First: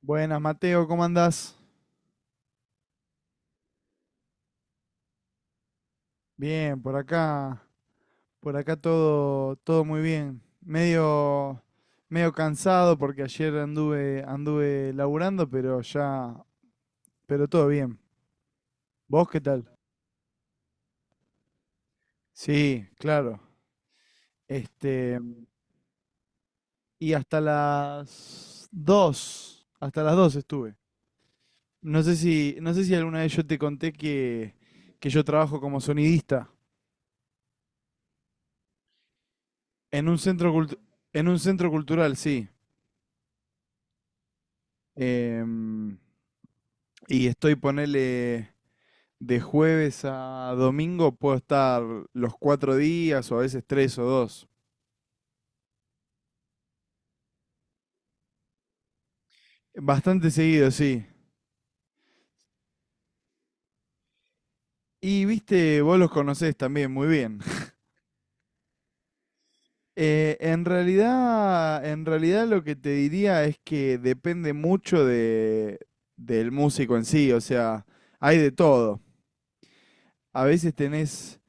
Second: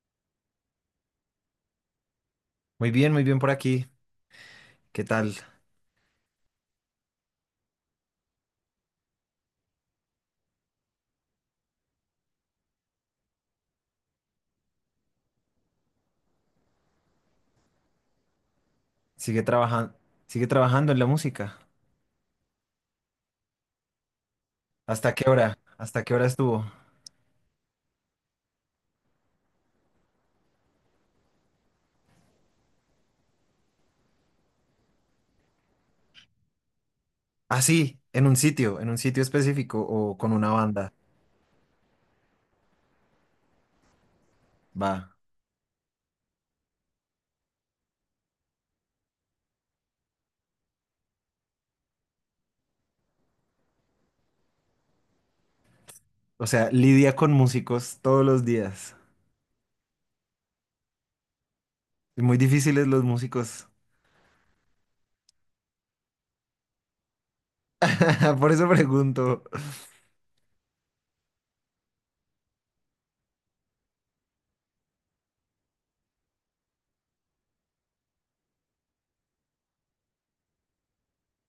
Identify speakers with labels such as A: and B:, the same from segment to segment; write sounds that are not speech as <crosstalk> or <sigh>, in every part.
A: Buenas, Mateo, ¿cómo andás?
B: Muy bien por aquí. ¿Qué tal?
A: Bien, por acá todo muy bien. Medio cansado porque ayer anduve laburando, pero todo bien. ¿Vos qué
B: Sigue
A: tal?
B: trabajando, sigue trabajando en la música.
A: Sí, claro.
B: ¿Hasta
A: Este,
B: qué hora? ¿Hasta qué hora estuvo?
A: y hasta las 2:00, estuve. No sé si alguna vez yo te conté que yo trabajo como sonidista
B: Ah, sí, en un sitio específico
A: en
B: o
A: un
B: con
A: centro
B: una
A: cultu-
B: banda.
A: en un centro cultural, sí.
B: Va.
A: Em, Y estoy, ponele, de jueves a domingo, puedo estar los 4 días o a veces tres o dos.
B: O sea, lidia con músicos todos los días.
A: Bastante seguido, sí.
B: Y muy difíciles los músicos.
A: Y viste, vos los conocés también muy bien. <laughs>
B: <laughs> Por eso pregunto.
A: En en realidad lo que te diría es que depende mucho del músico en sí, o sea, hay de todo. A veces tenés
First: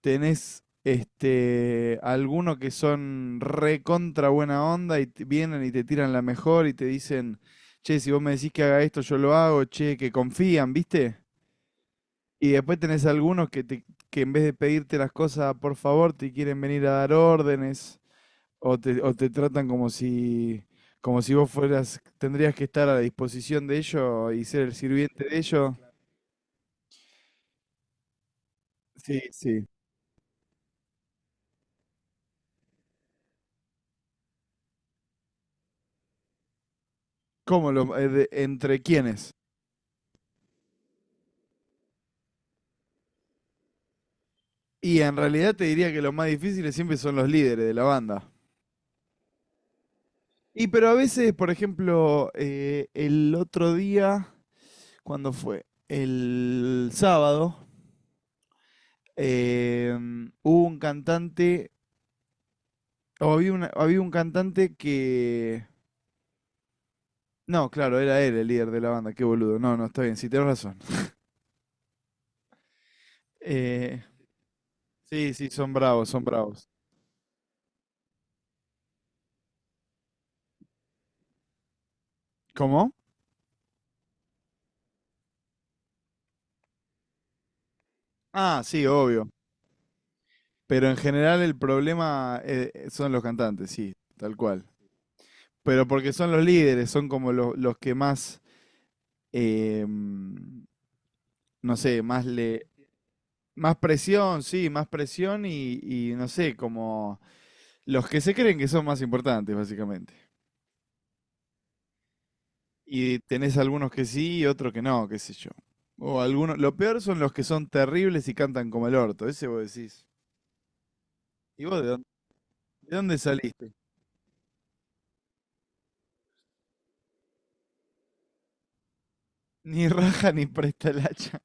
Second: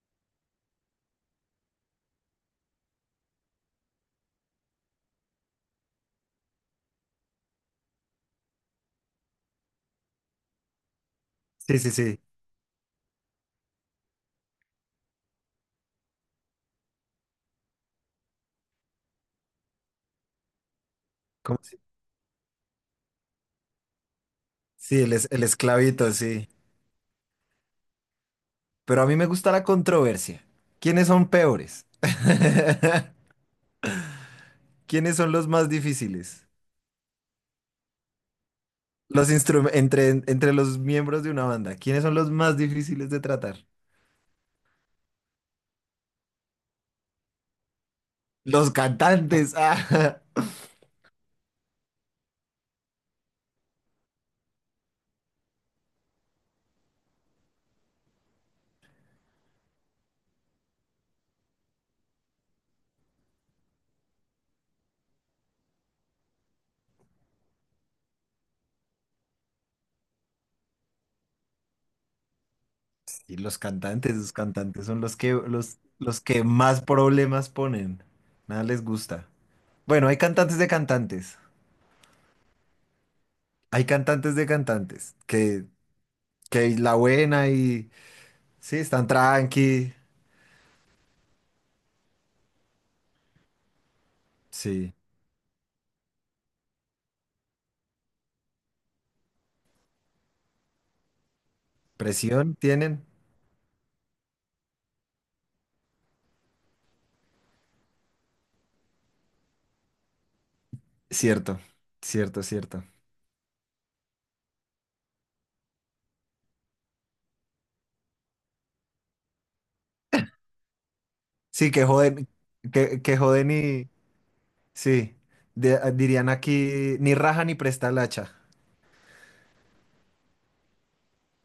A: tenés este, algunos que son recontra buena onda y vienen y te tiran la mejor y te dicen, che, si vos me decís que haga esto, yo lo hago, che, que confían, ¿viste?
B: Sí, sí, sí.
A: Y después tenés algunos que en vez de pedirte las cosas, por favor, te quieren venir a dar órdenes o te tratan como si vos
B: ¿Cómo se-
A: fueras, tendrías que estar a la disposición de ellos y ser el
B: Sí, el,
A: sirviente
B: es-
A: de
B: el
A: ellos.
B: esclavito, sí. Pero a mí
A: Sí,
B: me gusta la
A: sí.
B: controversia. ¿Quiénes son peores? <laughs> ¿Quiénes son los más difíciles?
A: ¿Entre
B: Los
A: quiénes?
B: instrum- entre, entre los miembros de una banda, ¿quiénes son los más difíciles de tratar?
A: Y en realidad te diría que los más difíciles siempre son los líderes de la banda.
B: Los cantantes. Ah,
A: Y pero a veces, por ejemplo, el otro día, ¿cuando fue? El sábado. eh, Hubo un cantante, o había un cantante que... No, claro, era él el líder de la banda, qué boludo. No, no, está bien, sí, tenés razón.
B: <laughs> sí,
A: Eh,
B: los cantantes son los
A: sí,
B: que,
A: sí, son
B: los,
A: bravos,
B: los
A: son
B: que
A: bravos.
B: más problemas ponen. Nada les gusta. Bueno, hay cantantes de cantantes.
A: ¿Cómo?
B: Hay cantantes de cantantes que la buena y
A: Ah,
B: sí,
A: sí,
B: están
A: obvio.
B: tranqui.
A: Pero en general el problema son los cantantes, sí, tal cual.
B: Sí,
A: Pero porque son los líderes, son como los que más, no sé, más
B: presión
A: le...
B: tienen.
A: Más presión, sí, más presión y no sé, como los que se creen que son más importantes, básicamente.
B: Cierto, cierto, cierto.
A: Y tenés algunos que sí y otros que no, qué sé yo. O algunos, lo peor son los que son terribles y cantan como el orto, ese vos decís. ¿Y
B: Sí,
A: vos
B: que joden,
A: de
B: que
A: dónde saliste?
B: joden. Sí, dirían aquí ni raja ni presta el hacha.
A: Ni <laughs> raja ni presta el hacha.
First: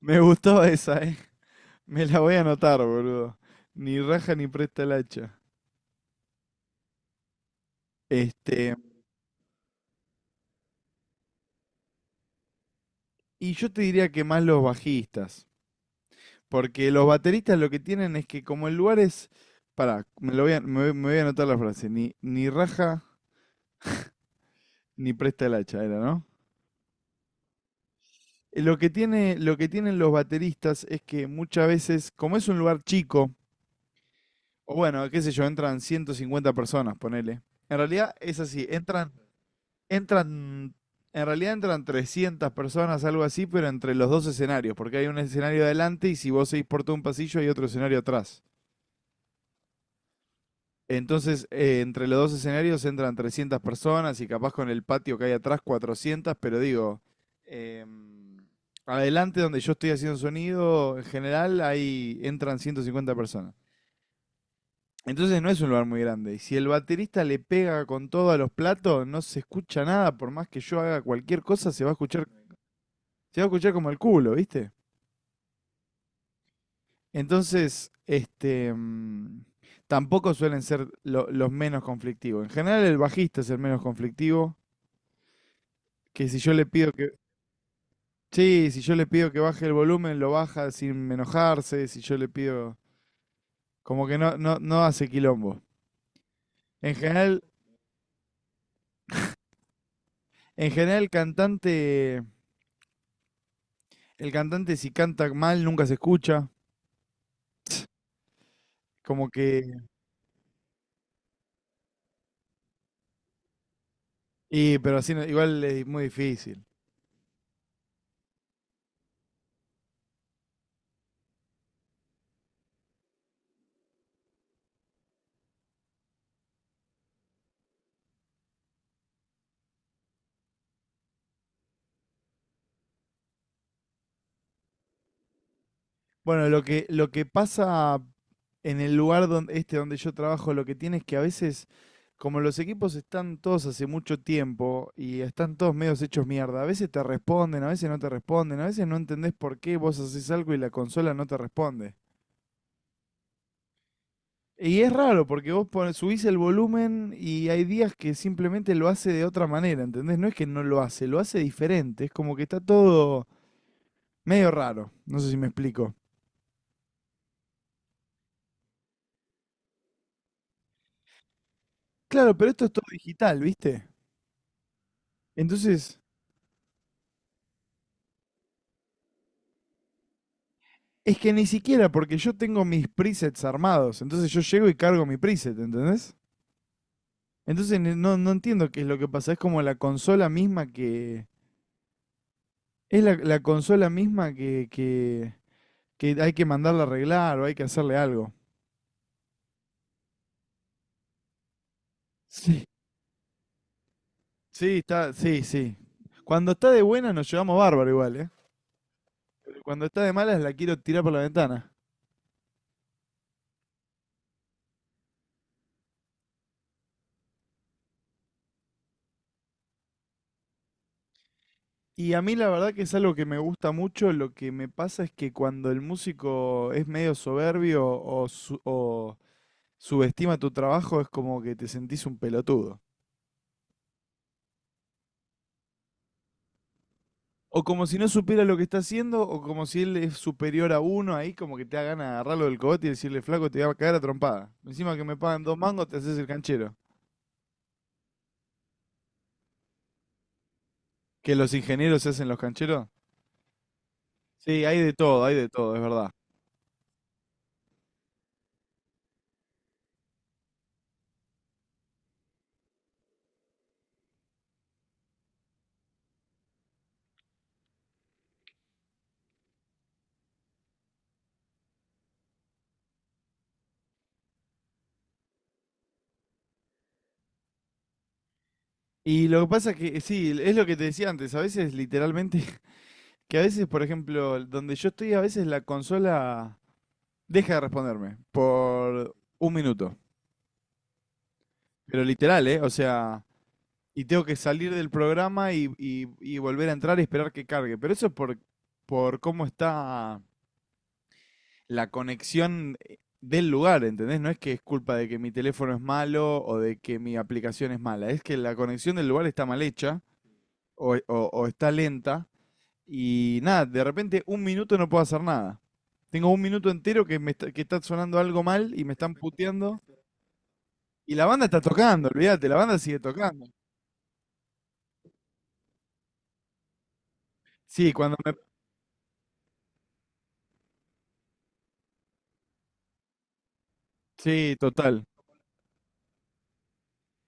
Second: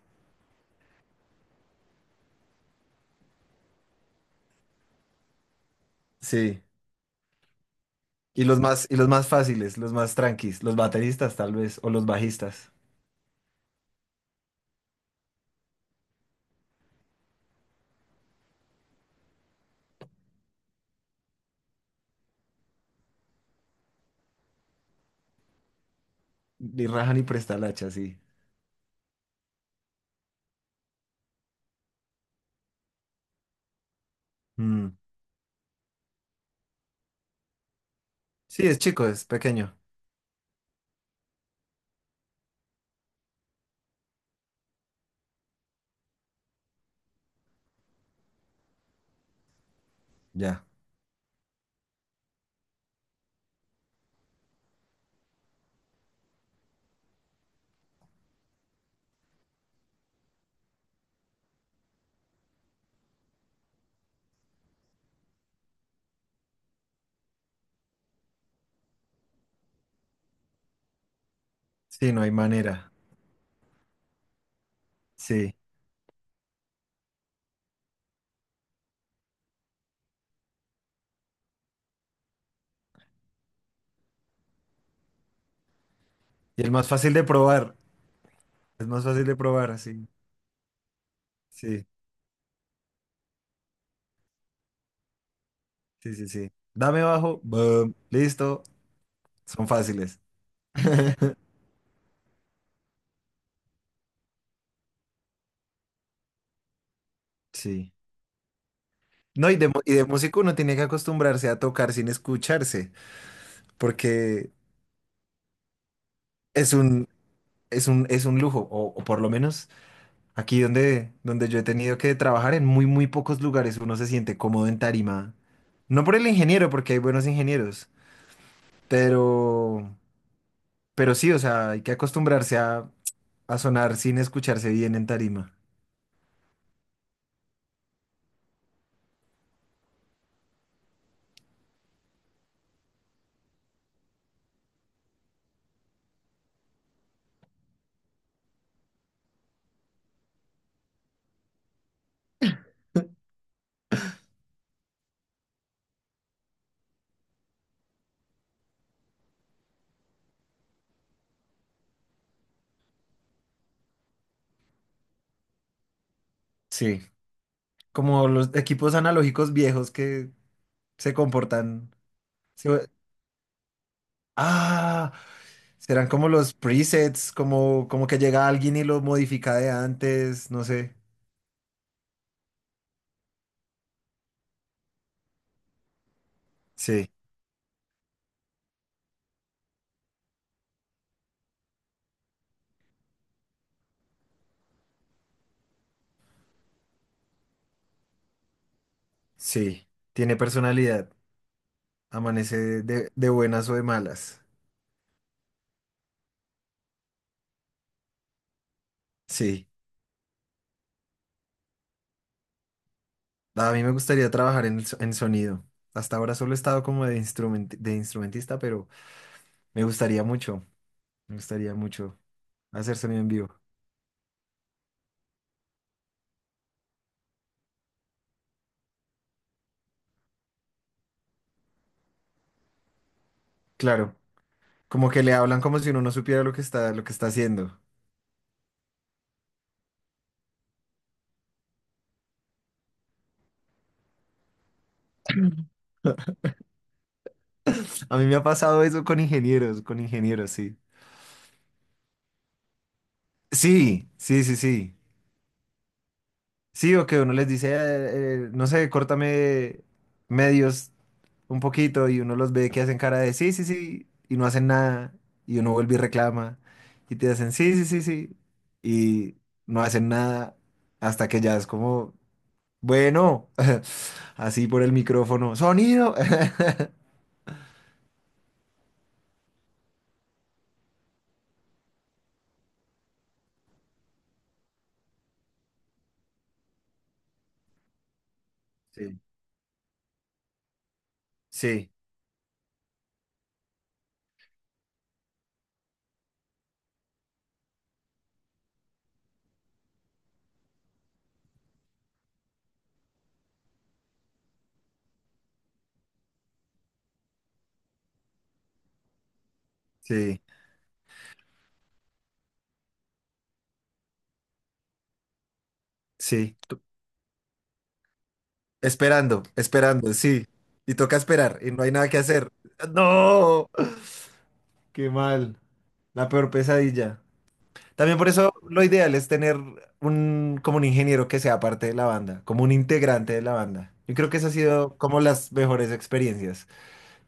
A: Me gustó esa, eh. Me la voy a anotar, boludo. Ni raja ni presta el hacha.
B: Sí. Y los
A: Este,
B: más, y los más fáciles, los más tranquis, los bateristas tal vez, o los bajistas.
A: Y yo te diría que más los bajistas, porque los bateristas lo que tienen es que como el lugar es, pará, me voy a anotar la frase, ni raja ni presta el hacha, era, ¿no?
B: Ni raja ni presta el hacha, sí.
A: Lo que tienen los bateristas es que muchas veces, como es un lugar chico, o
B: Mm.
A: bueno, qué sé yo, entran 150 personas, ponele. En realidad es así,
B: Sí, es chico, es pequeño.
A: entran, en realidad entran 300 personas, algo así, pero entre los dos escenarios, porque hay un escenario adelante y si vos seguís por todo un pasillo hay otro escenario atrás.
B: Ya.
A: Entonces, entre los dos escenarios entran 300 personas y capaz con el patio que hay atrás 400, pero digo, em, adelante donde yo estoy haciendo sonido, en general ahí entran 150 personas. Entonces no es un lugar muy grande. Y si el baterista le pega con todo a los platos, no se escucha nada, por más que yo haga cualquier cosa, se va a
B: Sí, no
A: escuchar,
B: hay manera.
A: como el culo, ¿viste?
B: Sí.
A: Entonces, tampoco suelen ser los menos conflictivos. En general el bajista es el menos conflictivo. Que si yo
B: Y
A: le
B: el más
A: pido que,
B: fácil de probar.
A: Sí, si
B: Es
A: yo
B: más
A: le
B: fácil
A: pido
B: de
A: que baje el
B: probar, sí.
A: volumen, lo baja sin
B: Sí,
A: enojarse. Si yo le pido, como que no hace quilombo.
B: sí, sí, sí.
A: En
B: Dame bajo,
A: general,
B: boom, listo. Son fáciles.
A: en general el
B: <laughs>
A: cantante, si canta mal nunca se escucha,
B: Sí.
A: como
B: No, y
A: que,
B: de, mu- y de músico uno tiene que acostumbrarse a tocar sin escucharse, porque
A: y pero así no- igual es muy difícil.
B: es un, es un lujo, o por lo menos aquí donde yo he tenido que trabajar, en muy, muy pocos lugares uno se siente cómodo en tarima. No por el ingeniero, porque hay buenos ingenieros, pero, pero sí, o sea, hay que acostumbrarse a sonar sin escucharse bien en tarima.
A: Bueno, lo que pasa en el lugar donde, donde yo trabajo, lo que tiene es que a veces, como los equipos están todos hace mucho tiempo y están todos medios hechos mierda, a veces te responden, a veces no te responden, a veces no entendés por qué vos haces algo y la consola no te responde. Y es raro porque vos subís el volumen y hay días que simplemente lo hace de otra manera, ¿entendés? No es que no lo hace, lo hace diferente, es como que está todo medio raro, no sé si me explico.
B: Sí, como los equipos analógicos viejos que se comportan.
A: Claro, pero esto es todo
B: se-
A: digital, ¿viste?
B: ah,
A: Entonces...
B: Serán como los presets, como que llega alguien y lo modifica de antes, no sé.
A: Es que ni siquiera, porque yo tengo mis presets armados. Entonces yo llego y cargo mi preset, ¿entendés?
B: Sí.
A: Entonces no entiendo qué es lo que pasa. Es como la consola misma que. Es la consola misma que hay que mandarla a arreglar o hay que hacerle algo.
B: Sí, tiene personalidad.
A: Sí.
B: Amanece de buenas o de malas.
A: Sí, está, sí, sí. Cuando está de buena nos llevamos bárbaro igual, ¿eh? Pero
B: Sí,
A: cuando está de malas la quiero tirar por la ventana.
B: a mí me gustaría trabajar en sonido. Hasta ahora solo he estado como de instrumentista, pero me gustaría mucho, me gustaría
A: Y
B: mucho
A: a mí la verdad que es
B: hacer
A: algo
B: sonido
A: que
B: en
A: me
B: vivo.
A: gusta mucho, lo que me pasa es que cuando el músico es medio soberbio o, subestima tu trabajo es como que te sentís un pelotudo.
B: Claro, como que le hablan como si uno no supiera lo que está
A: O
B: haciendo.
A: como si no supiera lo que está haciendo, o como si él es superior a uno, ahí como que te da ganas de agarrarlo del cogote y decirle, flaco, te voy a caer a trompada. Encima que me pagan dos mangos, te haces el canchero.
B: A mí me ha pasado eso con ingenieros, sí.
A: ¿Que los ingenieros se hacen los cancheros?
B: Sí, sí, sí,
A: Sí,
B: sí.
A: hay de todo, es verdad.
B: Sí, o que uno les dice, no sé, córtame medios un poquito, y uno los ve que hacen cara de sí, sí, sí, y no hacen nada, y uno vuelve y reclama, y te hacen sí, sí, sí, sí, y no hacen nada hasta que ya es como, bueno, <laughs> así por el micrófono, sonido. <laughs>
A: Y lo que pasa es que, sí, es lo que te decía antes, a veces literalmente. Que a veces, por ejemplo, donde yo estoy, a veces la consola deja de responderme por
B: Sí,
A: un minuto.
B: sí,
A: Pero literal, ¿eh? O sea, y tengo que salir del programa y volver a entrar y esperar que cargue. Pero eso es por cómo está la conexión del lugar, ¿entendés? No es que es culpa de que mi teléfono es malo o de que mi aplicación es mala. Es que la conexión del lugar está mal hecha
B: sí,
A: o, o- o está lenta. Y nada, de repente un minuto no puedo hacer nada. Tengo un
B: sí,
A: minuto entero que está sonando algo mal y me están
B: Esperando,
A: puteando.
B: esperando, sí, y
A: Y
B: toca
A: la banda
B: esperar,
A: está
B: y no hay
A: tocando,
B: nada que
A: olvídate,
B: hacer.
A: la banda sigue tocando.
B: No, <laughs> qué mal. La peor pesadilla.
A: Sí, cuando
B: También por
A: me...
B: eso lo ideal es tener como un ingeniero que sea parte de la banda, como un integrante de la banda. Yo creo que esa ha
A: Sí,
B: sido
A: total.
B: como las mejores experiencias,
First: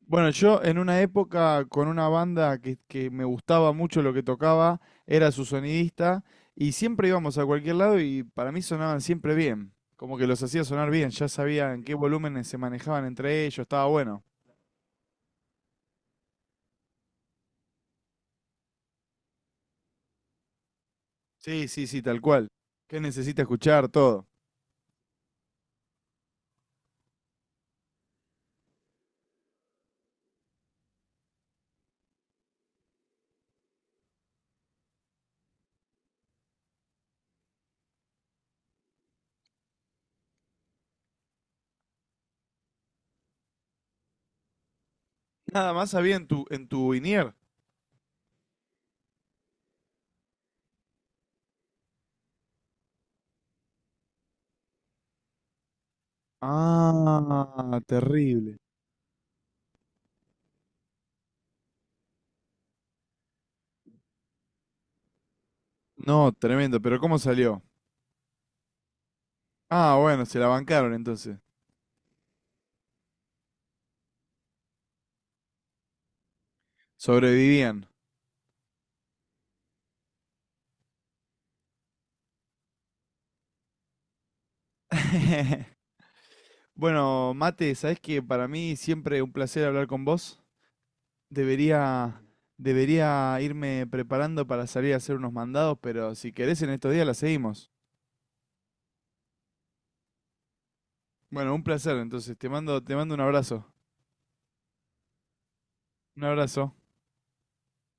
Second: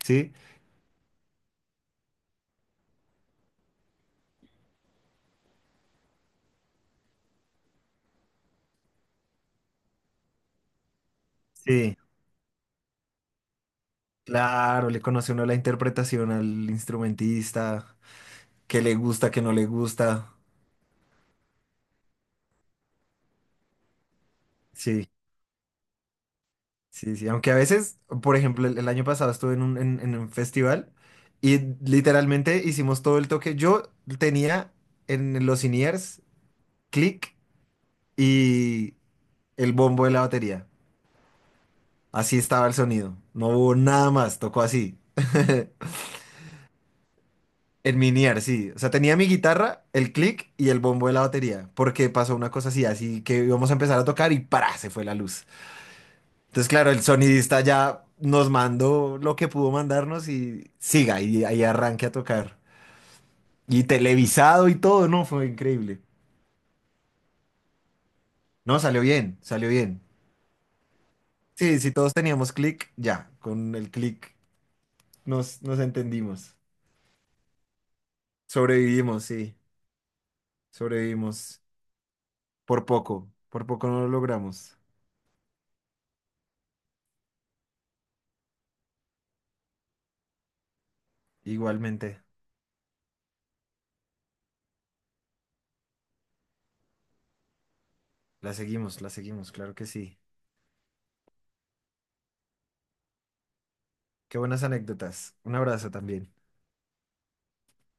A: Bueno,
B: ¿sí?
A: yo en una época con una banda que me gustaba mucho lo que tocaba, era su sonidista, y siempre íbamos a cualquier lado y para mí sonaban siempre bien. Como que los hacía sonar bien, ya sabía en qué
B: Sí,
A: volúmenes se manejaban entre ellos, estaba bueno.
B: claro, le conoce uno la interpretación al instrumentista, qué le gusta, qué no le gusta.
A: Sí, sí, sí, tal cual. ¿Qué necesita escuchar? Todo.
B: Sí, sí, sí. Aunque a veces, por ejemplo, el año pasado estuve en un festival, y literalmente hicimos todo el toque. Yo tenía en los in-ears click y el bombo de la batería. Así estaba el sonido. No hubo nada más, tocó así. <laughs>
A: Nada más había en en tu INIER.
B: En miniar, sí. O sea, tenía mi guitarra, el click y el bombo de la batería. Porque pasó una cosa así, así que íbamos a empezar a tocar y, ¡para!, se fue la luz. Entonces, claro, el sonidista
A: Ah,
B: ya nos
A: terrible.
B: mandó lo que pudo mandarnos y siga, y ahí arranque a tocar. Y televisado y todo, no, fue increíble.
A: No, tremendo, pero ¿cómo salió?
B: No, salió bien, salió
A: Ah,
B: bien.
A: bueno, se la bancaron entonces.
B: Sí, si todos teníamos click, ya, con el click nos entendimos.
A: Sobrevivían.
B: Sobrevivimos, sí, sobrevivimos. Por poco no lo logramos.
A: <laughs> Bueno, Mate, ¿sabes que para mí siempre un placer hablar con vos? Debería,
B: Igualmente,
A: Debería irme preparando para salir a hacer unos mandados, pero si querés en estos días la seguimos.
B: la seguimos, claro que sí.
A: Bueno, un placer, entonces te mando un abrazo.
B: Qué buenas anécdotas. Un abrazo
A: Un
B: también.
A: abrazo.